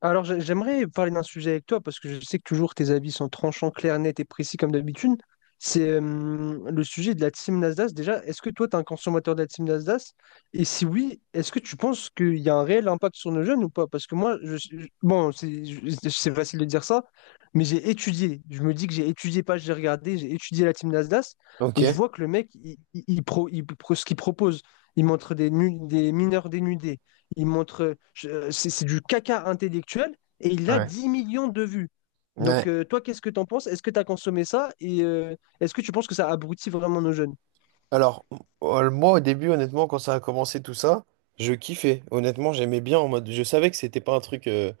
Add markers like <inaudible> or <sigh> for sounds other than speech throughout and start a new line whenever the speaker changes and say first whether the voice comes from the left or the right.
left: Alors, j'aimerais parler d'un sujet avec toi parce que je sais que toujours tes avis sont tranchants, clairs, nets et précis comme d'habitude. C'est le sujet de la team Nasdaq. Déjà, est-ce que toi, tu es un consommateur de la team Nasdaq? Et si oui, est-ce que tu penses qu'il y a un réel impact sur nos jeunes ou pas? Parce que moi, bon, c'est facile de dire ça, mais j'ai étudié. Je me dis que j'ai étudié, pas j'ai regardé, j'ai étudié la team Nasdaq
right: Ok.
left: et je vois que le mec, il pro- ce qu'il propose, il montre des mineurs dénudés. Il montre, c'est du caca intellectuel et il a
right: Ouais.
left: 10 millions de vues. Donc,
right: Ouais.
left: toi, qu'est-ce que t'en penses? Est-ce que t'as consommé ça? Et est-ce que tu penses que ça abrutit vraiment nos jeunes?
right: Alors, moi, au début, honnêtement, quand ça a commencé tout ça, je kiffais. Honnêtement, j'aimais bien en mode. Je savais que c'était pas un truc euh,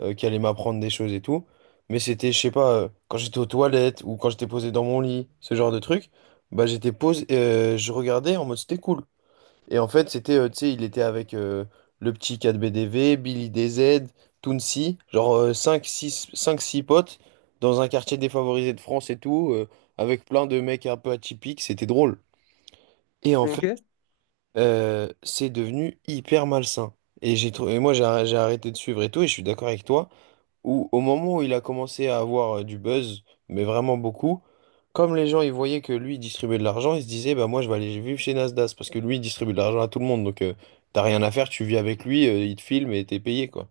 right: euh, qui allait m'apprendre des choses et tout. Mais c'était, je sais pas, quand j'étais aux toilettes ou quand j'étais posé dans mon lit, ce genre de truc, bah j'étais posé, je regardais en mode c'était cool. Et en fait, c'était, tu sais, il était avec le petit 4BDV, Billy DZ, Tounsi, genre cinq, six, cinq, six potes dans un quartier défavorisé de France et tout, avec plein de mecs un peu atypiques, c'était drôle. Et en fait,
left: Ok.
right: c'est devenu hyper malsain. Et moi, j'ai arrêté de suivre et tout, et je suis d'accord avec toi où au moment où il a commencé à avoir du buzz, mais vraiment beaucoup, comme les gens ils voyaient que lui il distribuait de l'argent, ils se disaient bah moi je vais aller vivre chez Nasdaq parce que lui il distribue de l'argent à tout le monde, donc t'as rien à faire, tu vis avec lui, il te filme et t'es payé quoi.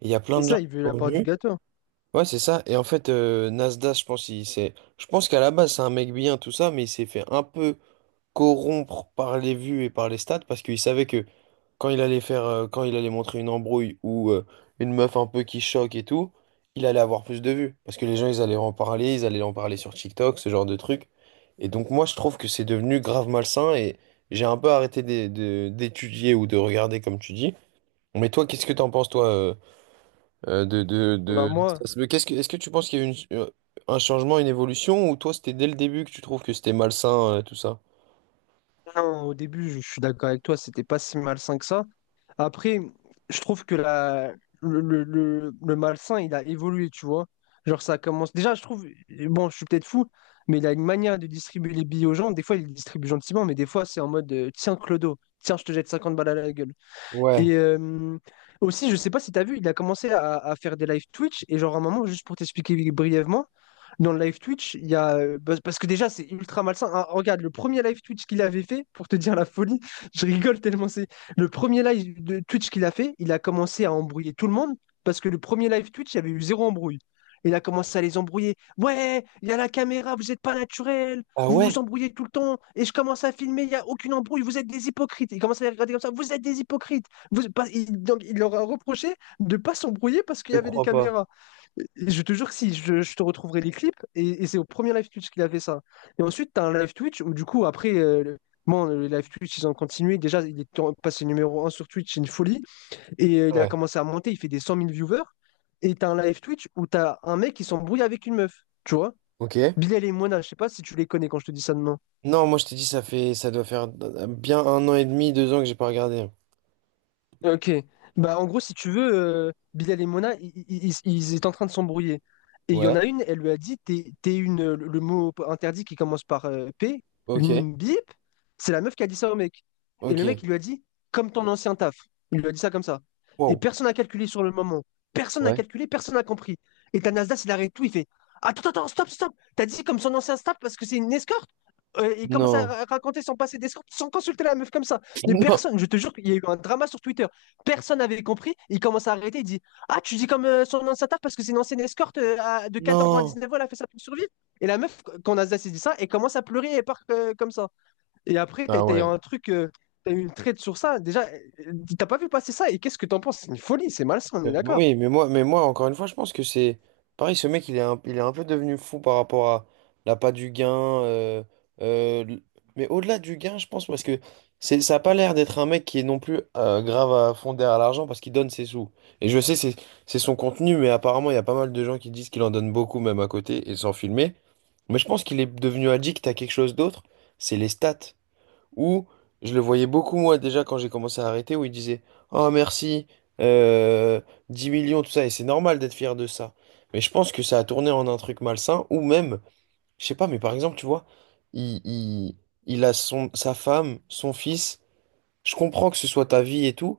right: Il y a plein
left: C'est
right: de gens
left: ça, il
right: qui
left: veut
right: sont
left: la part du
right: venus.
left: gâteau.
right: Ouais, c'est ça. Et en fait, Nasdaq, je pense, je pense qu'à la base, c'est un mec bien, tout ça, mais il s'est fait un peu corrompre par les vues et par les stats parce qu'il savait que quand il allait faire, quand il allait montrer une embrouille ou une meuf un peu qui choque et tout, il allait avoir plus de vues. Parce que les gens, ils allaient en parler, ils allaient en parler sur TikTok, ce genre de truc. Et donc, moi, je trouve que c'est devenu grave malsain et j'ai un peu arrêté d'étudier ou de regarder, comme tu dis. Mais toi, qu'est-ce que t'en penses, toi, euh, de, de,
left: Bah
right: de...
left: moi,
right: Mais est-ce que tu penses qu'il y a eu un changement, une évolution, ou toi, c'était dès le début que tu trouves que c'était malsain, tout ça?
left: non, au début, je suis d'accord avec toi, c'était pas si malsain que ça. Après, je trouve que la, le malsain, il a évolué, tu vois. Genre, ça commence. Déjà, je trouve, bon, je suis peut-être fou, mais il a une manière de distribuer les billets aux gens. Des fois, il les distribue gentiment, mais des fois, c'est en mode tiens, Clodo, tiens, je te jette 50 balles à la gueule.
right: Ouais.
left: Et aussi, je sais pas si tu as vu, il a commencé à faire des live Twitch. Et genre, à un moment, juste pour t'expliquer brièvement, dans le live Twitch, il y a. Bah, parce que déjà, c'est ultra malsain. Ah, regarde, le premier live Twitch qu'il avait fait, pour te dire la folie, <laughs> je rigole tellement c'est. Le premier live de Twitch qu'il a fait, il a commencé à embrouiller tout le monde. Parce que le premier live Twitch, il y avait eu zéro embrouille. Il a commencé à les embrouiller. Ouais, il y a la caméra, vous n'êtes pas naturel,
right: Ah
left: vous
right: ouais?
left: embrouillez tout le temps, et je commence à filmer, il n'y a aucune embrouille, vous êtes des hypocrites. Il commence à les regarder comme ça, vous êtes des hypocrites. Donc, il leur a reproché de pas s'embrouiller parce qu'il
right: Je
left: y avait les
right: crois pas.
left: caméras. Je te jure que si, je te retrouverai les clips, et c'est au premier live Twitch qu'il a fait ça. Et ensuite, tu as un live Twitch où, du coup, après, bon, le live Twitch, ils ont continué. Déjà, passé numéro un sur Twitch, c'est une folie. Et il a
right: Ouais.
left: commencé à monter, il fait des 100 000 viewers. Et tu as un live Twitch où tu as un mec qui s'embrouille avec une meuf, tu vois.
right: Ok.
left: Bilal et Moana, je sais pas si tu les connais quand je te dis ça de nom.
right: Non, moi je t'ai dit, ça fait, ça doit faire bien un an et demi, deux ans que j'ai pas regardé.
left: Ok. Bah, en gros, si tu veux, Bilal et Mona, ils étaient en train de s'embrouiller. Et il y en
right: Ouais.
left: a une, elle lui a dit, t'es une, le mot interdit qui commence par P,
right: Ok,
left: une bip, c'est la meuf qui a dit ça au mec. Et le
right: ok.
left: mec, il lui a dit, comme ton ancien taf. Il lui a dit ça comme ça. Et
right: Wow.
left: personne n'a calculé sur le moment. Personne n'a
right: Ouais.
left: calculé, personne n'a compris. Et ta Nasdaq, il arrête tout, il fait, attends, attends, stop, stop. T'as dit comme son ancien staff parce que c'est une escorte? Il commence à
right: Non.
left: raconter son passé d'escorte sans consulter la meuf comme ça.
right: <laughs>
left: Mais
right: Non.
left: personne, je te jure qu'il y a eu un drama sur Twitter. Personne n'avait compris. Il commence à arrêter. Il dit ah, tu dis comme son ancien taf parce que c'est une ancienne escorte de 14 ans à
right: Non.
left: neuf ans, elle a fait ça pour survivre. Et la meuf, quand Nasdaq s'est dit ça, elle commence à pleurer et part comme ça. Et après,
right: Ah
left: t'as eu
right: ouais.
left: un truc, t'as eu une traite sur ça. Déjà, euh, t'as pas vu passer ça. Et qu'est-ce que t'en penses? C'est une folie, c'est malsain, on est d'accord.
right: Oui, mais moi, encore une fois, je pense que c'est pareil. Ce mec, il est un peu devenu fou par rapport à l'appât du gain. Euh, l- mais au-delà du gain, je pense, parce que c'est, ça a pas l'air d'être un mec qui est non plus grave à fond derrière l'argent parce qu'il donne ses sous. Et je sais, c'est son contenu, mais apparemment, il y a pas mal de gens qui disent qu'il en donne beaucoup, même à côté, et sans filmer. Mais je pense qu'il est devenu addict à quelque chose d'autre. C'est les stats. Ou je le voyais beaucoup moi déjà quand j'ai commencé à arrêter, où il disait Oh merci, euh, 10 millions, tout ça, et c'est normal d'être fier de ça. Mais je pense que ça a tourné en un truc malsain, ou même, je sais pas, mais par exemple, tu vois, il, il, il a son, sa femme, son fils, je comprends que ce soit ta vie et tout,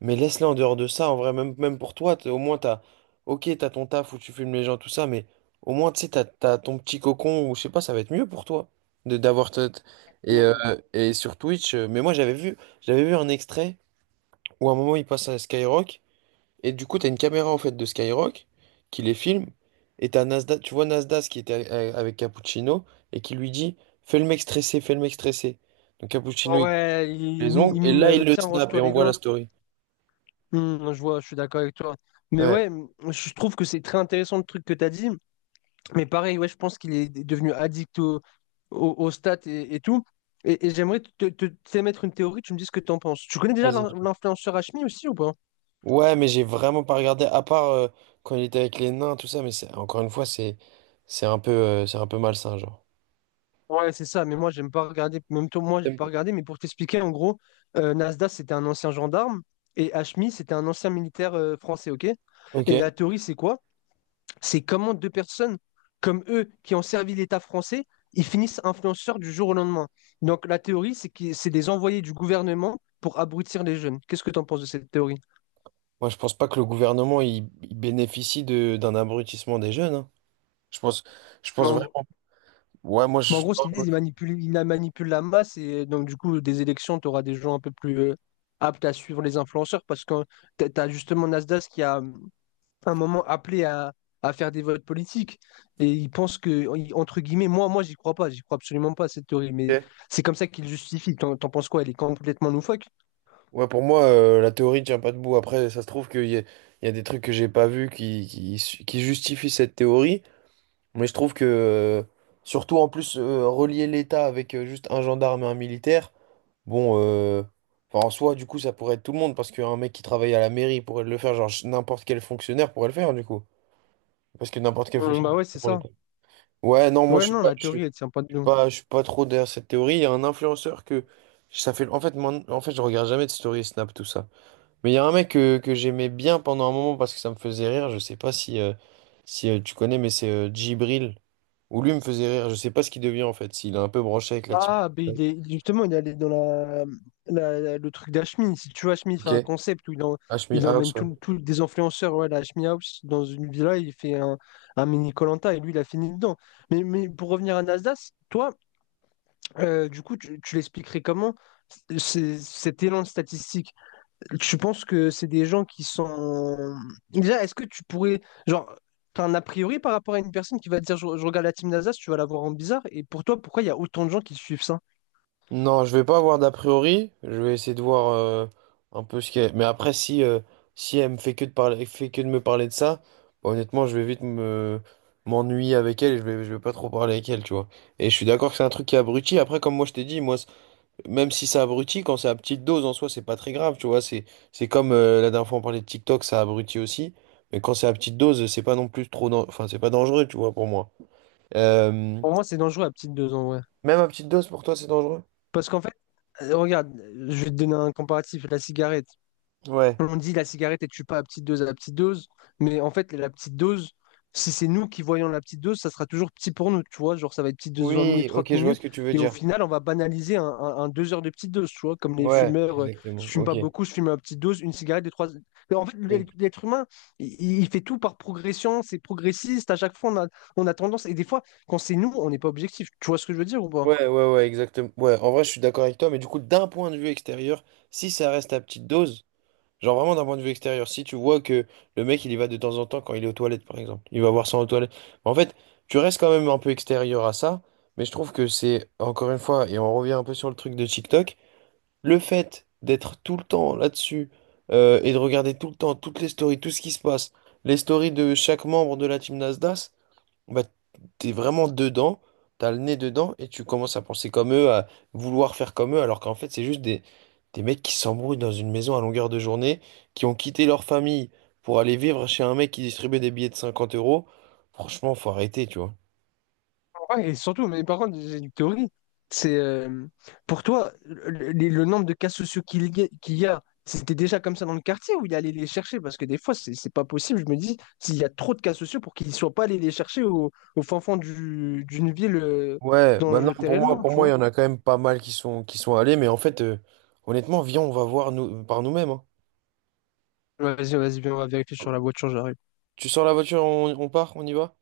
right: mais laisse-les en dehors de ça, en vrai, même, même pour toi, au moins t'as. Ok, t'as ton taf où tu filmes les gens, tout ça, mais au moins, tu sais, t'as ton petit cocon, ou je sais pas, ça va être mieux pour toi de d'avoir. Et, euh,
left: Mm.
right: et sur Twitch, mais moi j'avais vu un extrait où à un moment il passe à Skyrock, et du coup, t'as une caméra en fait de Skyrock qui les filme, et t'as Nasdaq, tu vois Nasdaq qui était avec Cappuccino, et qui lui dit, fais le mec stressé, fais le mec stressé. Donc Cappuccino, il coupe
left: Ouais,
right: les ongles,
left: il
right: et
left: mime,
right: là, il le
left: tiens,
right: snap, et
left: range-toi
right: on
left: les
right: voit la
left: doigts.
right: story.
left: Hmm, je vois, je suis d'accord avec toi. Mais ouais,
right: Ouais.
left: je trouve que c'est très intéressant le truc que tu as dit. Mais pareil, ouais, je pense qu'il est devenu addict aux stats et tout. Et j'aimerais t'émettre une théorie, tu me dis ce que tu en penses. Tu connais déjà
right: Vas-y.
left: l'influenceur Hashmi aussi ou pas?
right: Ouais, mais j'ai vraiment pas regardé, à part quand il était avec les nains, tout ça, mais c'est encore une fois, c'est un peu malsain, genre.
left: Ouais, c'est ça, mais moi, j'aime pas regarder. Même toi, moi, j'ai
right: T'aimes
left: pas
right: pas.
left: regardé, mais pour t'expliquer, en gros, Nasdaq, c'était un ancien gendarme et Hashmi, c'était un ancien militaire français, ok? Et
right: Ok.
left: la théorie, c'est quoi? C'est comment deux personnes comme eux qui ont servi l'État français, ils finissent influenceurs du jour au lendemain. Donc la théorie, c'est que c'est des envoyés du gouvernement pour abrutir les jeunes. Qu'est-ce que tu en penses de cette théorie?
right: Moi, je pense pas que le gouvernement il bénéficie de d'un abrutissement des jeunes. Hein. Je pense,
left: Mais en,
right: vraiment. Ouais, moi,
left: mais en
right: je.
left: gros, ce qu'ils disent, ils manipulent, ils la manipulent la masse et donc du coup, des élections, tu auras des gens un peu plus aptes à suivre les influenceurs parce que tu as justement Nasdaq qui a un moment appelé à faire des votes politiques. Et ils pensent que, entre guillemets, moi, j'y crois pas, j'y crois absolument pas à cette théorie, mais
right: Ok.
left: c'est comme ça qu'ils justifient. T'en penses quoi? Elle est complètement loufoque?
right: Ouais, pour moi, la théorie tient pas debout. Après, ça se trouve qu'il y a, il y a des trucs que j'ai pas vus qui justifient cette théorie. Mais je trouve que, surtout en plus, relier l'État avec juste un gendarme et un militaire, bon, enfin, en soi, du coup, ça pourrait être tout le monde, parce qu'un mec qui travaille à la mairie pourrait le faire, genre n'importe quel fonctionnaire pourrait le faire, du coup. Parce que n'importe quel
left: Bah
right: fonctionnaire
left: ouais,
right: c'est
left: c'est
right: pour
left: ça.
right: l'État. Ouais, non, moi,
left: Ouais, non, la théorie, elle tient pas de nous.
right: je suis pas trop derrière cette théorie. Il y a un influenceur que. Ça fait, en fait, je regarde jamais de story Snap, tout ça. Mais il y a un mec que j'aimais bien pendant un moment parce que ça me faisait rire. Je sais pas si, tu connais, mais c'est Djibril. Ou lui me faisait rire, je sais pas ce qu'il devient en fait, s'il est un peu branché avec la type.
left: Ah, ben il est, justement, il est allé dans le truc d'Hashmi. Si tu vois, Hashmi, il fait
right: Ok,
left: un concept où
right: HMI
left: il
right: House,
left: emmène
right: ouais.
left: tous des influenceurs ouais, à la Hashmi House dans une villa, il fait un mini koh et lui, il a fini dedans. Mais pour revenir à Nasdaq, toi, du coup, tu l'expliquerais comment cet élan de statistique? Tu penses que c'est des gens qui sont. Déjà, est-ce que tu pourrais. Genre, t'as un a priori par rapport à une personne qui va te dire je regarde la team Nasdaq, tu vas la voir en bizarre. Et pour toi, pourquoi il y a autant de gens qui suivent ça?
right: Non, je vais pas avoir d'a priori, je vais essayer de voir un peu ce qu'elle... Mais après, si elle me fait que de parler, fait que de me parler de ça, bah, honnêtement, je vais vite me m'ennuyer avec elle et je vais pas trop parler avec elle, tu vois. Et je suis d'accord que c'est un truc qui abrutit. Après, comme moi je t'ai dit, moi, même si ça abrutit, quand c'est à petite dose, en soi, c'est pas très grave, tu vois. C'est comme la dernière fois on parlait de TikTok, ça abrutit aussi. Mais quand c'est à petite dose, c'est pas non plus trop, enfin, c'est pas dangereux, tu vois, pour moi. Euh,
left: Pour moi, c'est dangereux la petite dose en vrai.
right: Même à petite dose, pour toi, c'est dangereux?
left: Parce qu'en fait, regarde, je vais te donner un comparatif, la cigarette.
right: Ouais.
left: On dit la cigarette ne tue pas à petite dose, à petite dose, mais en fait, la petite dose, si c'est nous qui voyons la petite dose, ça sera toujours petit pour nous, tu vois. Genre, ça va être petite dose 20 minutes,
right: Oui,
left: 30
right: ok, je vois ce
left: minutes,
right: que tu veux
left: et au
right: dire.
left: final, on va banaliser un 2 heures de petite dose, tu vois. Comme les
right: Ouais,
left: fumeurs, je
right: exactement.
left: fume
right: Ok.
left: pas beaucoup, je fume à petite dose, une cigarette de trois. Mais en fait,
right: Oui.
left: l'être humain, il fait tout par progression, c'est progressiste, à chaque fois, on a tendance, et des fois, quand c'est nous, on n'est pas objectif. Tu vois ce que je veux dire ou pas?
right: Ouais, ouais, ouais, exactement. Ouais, en vrai, je suis d'accord avec toi, mais du coup, d'un point de vue extérieur, si ça reste à petite dose, genre vraiment d'un point de vue extérieur. Si tu vois que le mec il y va de temps en temps quand il est aux toilettes par exemple, il va voir ça aux toilettes. En fait, tu restes quand même un peu extérieur à ça, mais je trouve que c'est encore une fois, et on revient un peu sur le truc de TikTok, le fait d'être tout le temps là-dessus et de regarder tout le temps toutes les stories, tout ce qui se passe, les stories de chaque membre de la team Nasdaq, bah, t'es vraiment dedans, t'as le nez dedans et tu commences à penser comme eux, à vouloir faire comme eux, alors qu'en fait, c'est juste des mecs qui s'embrouillent dans une maison à longueur de journée, qui ont quitté leur famille pour aller vivre chez un mec qui distribuait des billets de 50 euros. Franchement, faut arrêter, tu vois.
left: Ouais, et surtout, mais par contre, j'ai une théorie. C'est pour toi, le nombre de cas sociaux qu'il y a, c'était déjà comme ça dans le quartier ou il allait les chercher? Parce que des fois, c'est pas possible. Je me dis, s'il y a trop de cas sociaux pour qu'ils ne soient pas allés les chercher au fin fond d'une ville
right: Ouais, bah
left: dont
right: non,
left: je t'ai
right: pour moi,
left: réellement, tu vois.
right: il y en a quand même pas mal qui sont allés, mais en fait, honnêtement, viens, on va voir nous, par nous-mêmes. Hein.
left: Ouais, vas-y, vas-y, viens, on va vérifier sur la voiture, j'arrive.
right: Tu sors la voiture, on part, on y va?